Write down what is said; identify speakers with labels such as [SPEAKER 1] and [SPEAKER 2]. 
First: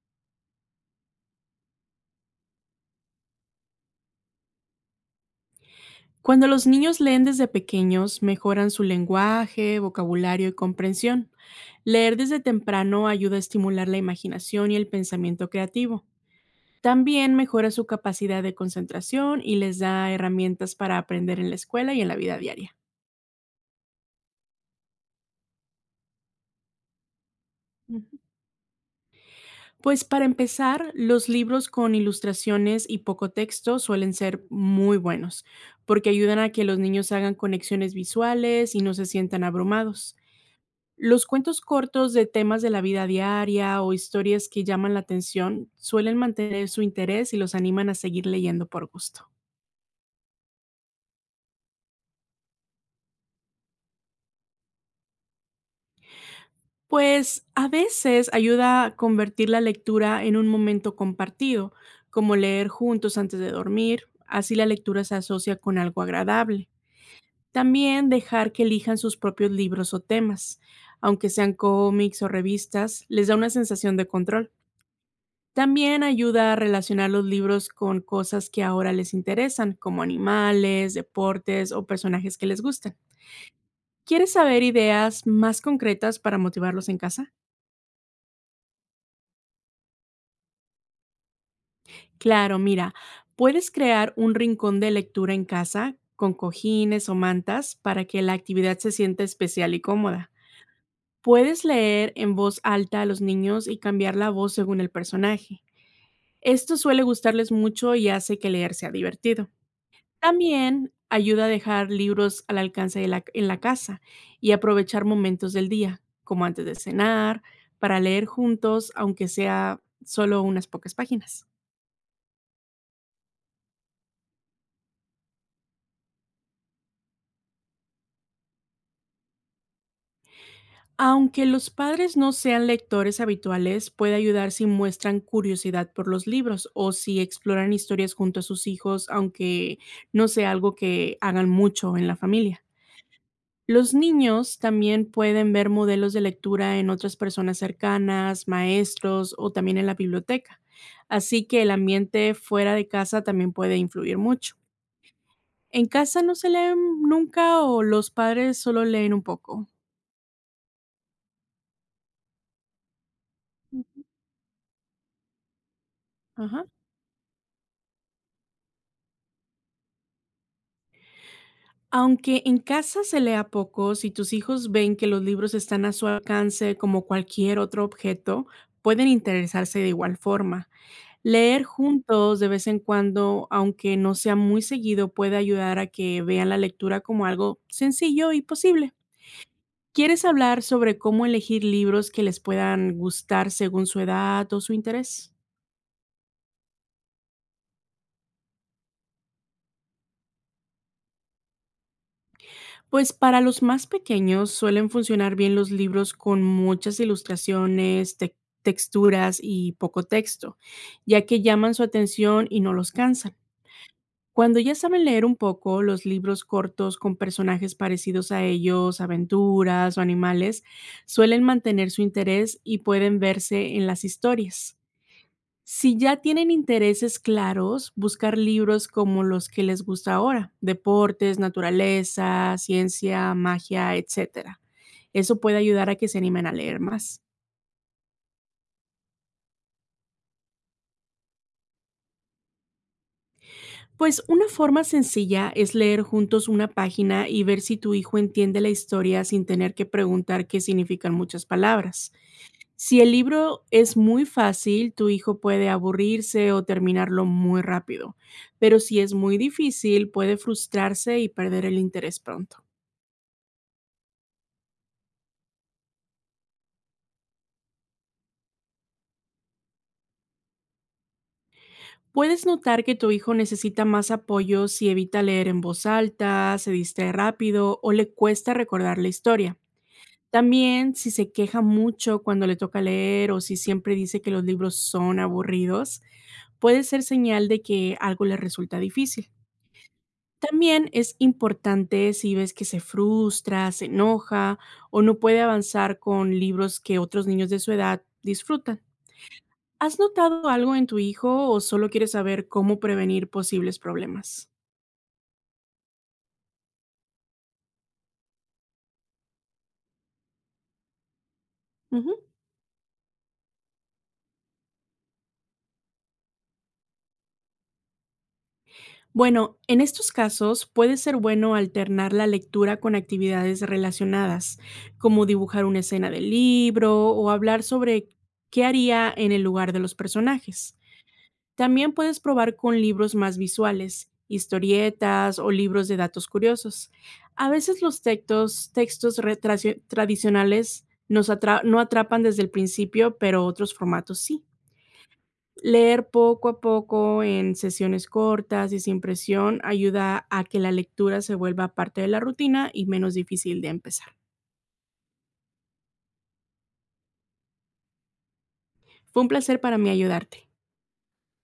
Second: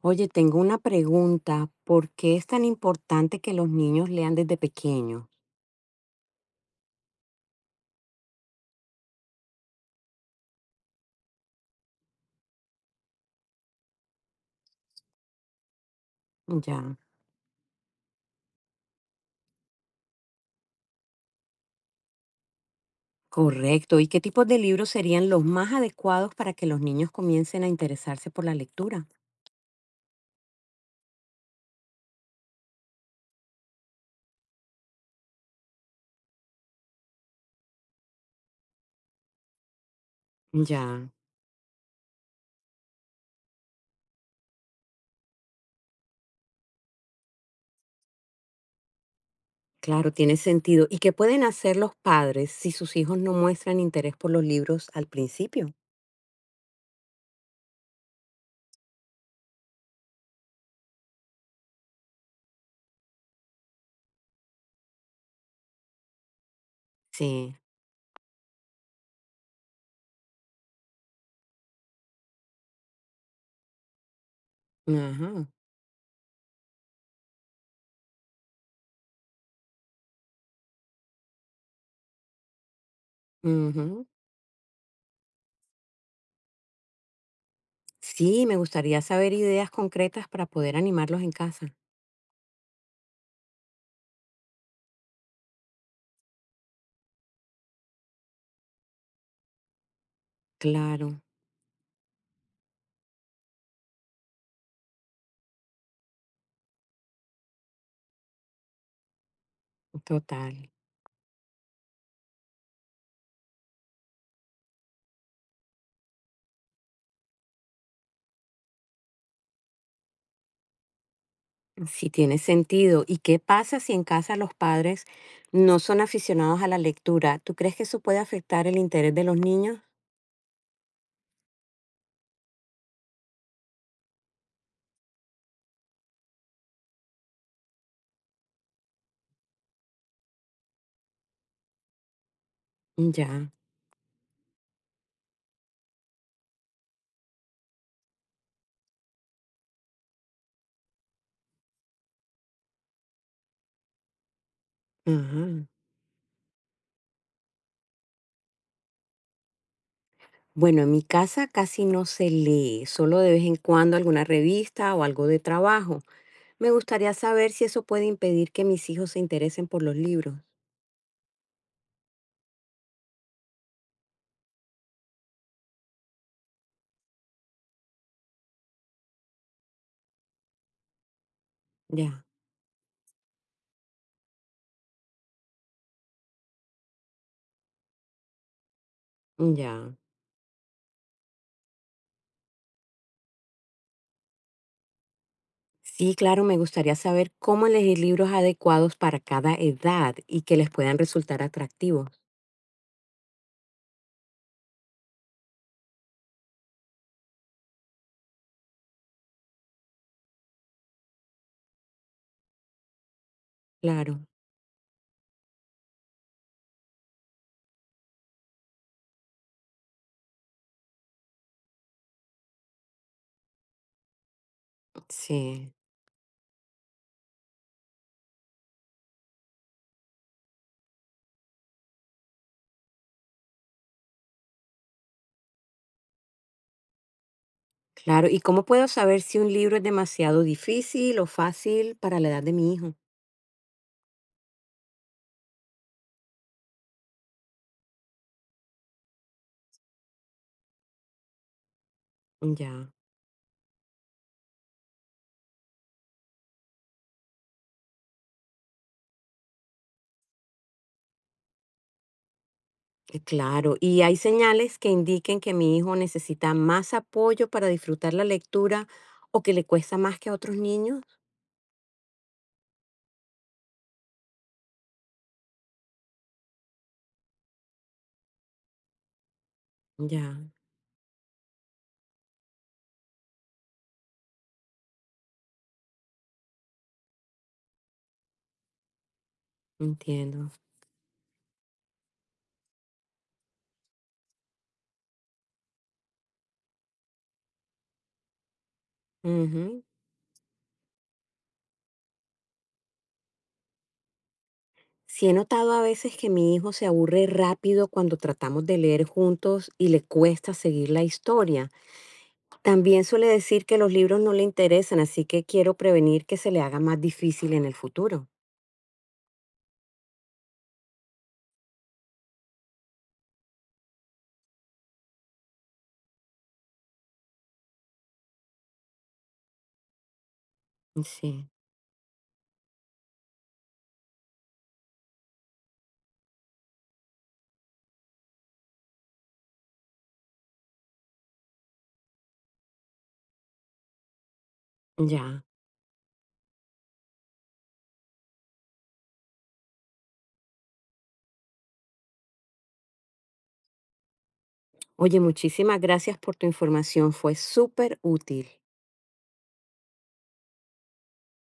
[SPEAKER 1] Oye, tengo una pregunta. ¿Por qué es tan importante que los niños lean desde pequeños?
[SPEAKER 2] Cuando los niños leen desde pequeños, mejoran su lenguaje, vocabulario y comprensión. Leer desde temprano ayuda a estimular la imaginación y el pensamiento creativo.
[SPEAKER 1] Ya,
[SPEAKER 2] También mejora su capacidad de concentración y les da herramientas para aprender en la escuela y en la vida diaria.
[SPEAKER 1] correcto. ¿Y qué tipos de libros serían los más adecuados para que los niños comiencen a
[SPEAKER 2] Ujú.
[SPEAKER 1] interesarse por la lectura?
[SPEAKER 2] Pues para empezar, los libros con ilustraciones y poco texto suelen ser muy buenos, porque ayudan a que los niños hagan conexiones visuales y no se sientan abrumados.
[SPEAKER 1] Ya,
[SPEAKER 2] Los cuentos cortos de temas de la vida diaria o historias que llaman la atención suelen mantener su interés y los animan a seguir leyendo por gusto.
[SPEAKER 1] claro, tiene sentido. ¿Y qué pueden hacer los padres si sus hijos no muestran interés por los libros al principio?
[SPEAKER 2] Pues a veces ayuda a convertir la lectura en un momento compartido, como leer juntos antes de dormir, así la lectura se asocia con algo agradable.
[SPEAKER 1] Sí,
[SPEAKER 2] También dejar que elijan sus propios libros o temas, aunque sean cómics o revistas, les da una sensación de control.
[SPEAKER 1] ajá.
[SPEAKER 2] También ayuda a relacionar los libros con cosas que ahora les interesan, como animales, deportes o personajes que les gustan.
[SPEAKER 1] Ujú.
[SPEAKER 2] ¿Quieres saber ideas más concretas para motivarlos en casa?
[SPEAKER 1] Sí, me gustaría saber ideas concretas para poder animarlos en casa.
[SPEAKER 2] Claro, mira, puedes crear un rincón de lectura en casa con cojines o mantas para que la actividad se sienta especial y cómoda.
[SPEAKER 1] Claro,
[SPEAKER 2] Puedes leer en voz alta a los niños y cambiar la voz según el personaje. Esto suele gustarles mucho y hace que leer sea divertido.
[SPEAKER 1] total.
[SPEAKER 2] También ayuda a dejar libros al alcance en la casa y aprovechar momentos del día, como antes de cenar, para leer juntos, aunque sea solo unas pocas páginas.
[SPEAKER 1] Sí, tiene sentido. ¿Y qué pasa si en casa los padres no son aficionados a la lectura? ¿Tú crees que eso puede afectar el interés de los niños?
[SPEAKER 2] Aunque los padres no sean lectores habituales, puede ayudar si muestran curiosidad por los libros o si exploran historias junto a sus hijos, aunque no sea algo que hagan mucho en la familia.
[SPEAKER 1] Ya.
[SPEAKER 2] Los niños también pueden ver modelos de lectura en otras personas cercanas, maestros o también en la biblioteca. Así que el ambiente fuera de casa también puede influir mucho.
[SPEAKER 1] Ajá.
[SPEAKER 2] En casa no se leen nunca o los padres solo leen un poco.
[SPEAKER 1] Bueno, en mi casa casi no se lee, solo de vez en cuando alguna revista o algo de trabajo.
[SPEAKER 2] Ajá.
[SPEAKER 1] Me gustaría saber si eso puede impedir que mis hijos se interesen por los libros.
[SPEAKER 2] Aunque en casa se lea poco, si tus hijos ven que los libros están a su alcance como cualquier otro objeto, pueden interesarse de igual forma. Leer
[SPEAKER 1] Ya,
[SPEAKER 2] juntos de vez en cuando, aunque no sea muy seguido, puede ayudar a que vean la lectura como algo sencillo y posible.
[SPEAKER 1] ya.
[SPEAKER 2] ¿Quieres hablar sobre cómo elegir libros que les puedan gustar según su edad o su interés?
[SPEAKER 1] Sí, claro, me gustaría saber cómo elegir libros adecuados para cada edad y que les puedan resultar atractivos.
[SPEAKER 2] Pues para los más pequeños suelen funcionar bien los libros con muchas ilustraciones, texturas y poco texto, ya que llaman su atención y no los cansan.
[SPEAKER 1] Claro,
[SPEAKER 2] Cuando ya saben leer un poco, los libros cortos con personajes parecidos a ellos, aventuras o animales, suelen mantener su interés y pueden verse en las historias.
[SPEAKER 1] sí.
[SPEAKER 2] Si ya tienen intereses claros, buscar libros como los que les gusta ahora, deportes, naturaleza, ciencia, magia, etcétera, eso puede ayudar a que se animen a leer más.
[SPEAKER 1] Claro, ¿y cómo puedo saber si un libro es demasiado difícil o fácil para la edad de mi hijo?
[SPEAKER 2] Pues una forma sencilla es leer juntos una página y ver si tu hijo entiende la historia sin tener que preguntar qué significan muchas palabras.
[SPEAKER 1] Ya,
[SPEAKER 2] Si el libro es muy fácil, tu hijo puede aburrirse o terminarlo muy rápido, pero si es muy difícil, puede frustrarse y perder el interés pronto.
[SPEAKER 1] claro. ¿Y hay señales que indiquen que mi hijo necesita más apoyo para disfrutar la lectura o que le cuesta más que a otros niños?
[SPEAKER 2] Puedes notar que tu hijo necesita más apoyo si evita leer en voz alta, se distrae rápido o le cuesta recordar la historia.
[SPEAKER 1] Ya,
[SPEAKER 2] También, si se queja mucho cuando le toca leer o si siempre dice que los libros son aburridos, puede ser señal de que algo le resulta difícil.
[SPEAKER 1] entiendo.
[SPEAKER 2] También es importante si ves que se frustra, se enoja o no puede avanzar con libros que otros niños de su edad disfrutan.
[SPEAKER 1] Ujú.
[SPEAKER 2] ¿Has notado algo en tu hijo o solo quieres saber cómo prevenir posibles problemas?
[SPEAKER 1] Sí he notado a veces que mi hijo se aburre rápido cuando tratamos de leer juntos y le cuesta seguir la historia.
[SPEAKER 2] Ujú.
[SPEAKER 1] También suele decir que los libros no le interesan, así que quiero prevenir que se le haga más difícil en el futuro.
[SPEAKER 2] Bueno, en estos casos puede ser bueno alternar la lectura con actividades relacionadas, como dibujar una escena del libro o hablar sobre qué haría en el lugar de los personajes.
[SPEAKER 1] Sí,
[SPEAKER 2] También puedes probar con libros más visuales, historietas o libros de datos curiosos. A veces los textos, tradicionales no atrapan desde el principio, pero otros formatos sí.
[SPEAKER 1] ya.
[SPEAKER 2] Leer poco a poco en sesiones cortas y sin presión ayuda a que la lectura se vuelva parte de la rutina y menos difícil de empezar.
[SPEAKER 1] Oye, muchísimas gracias por tu información, fue súper útil.
[SPEAKER 2] Fue un placer para mí ayudarte.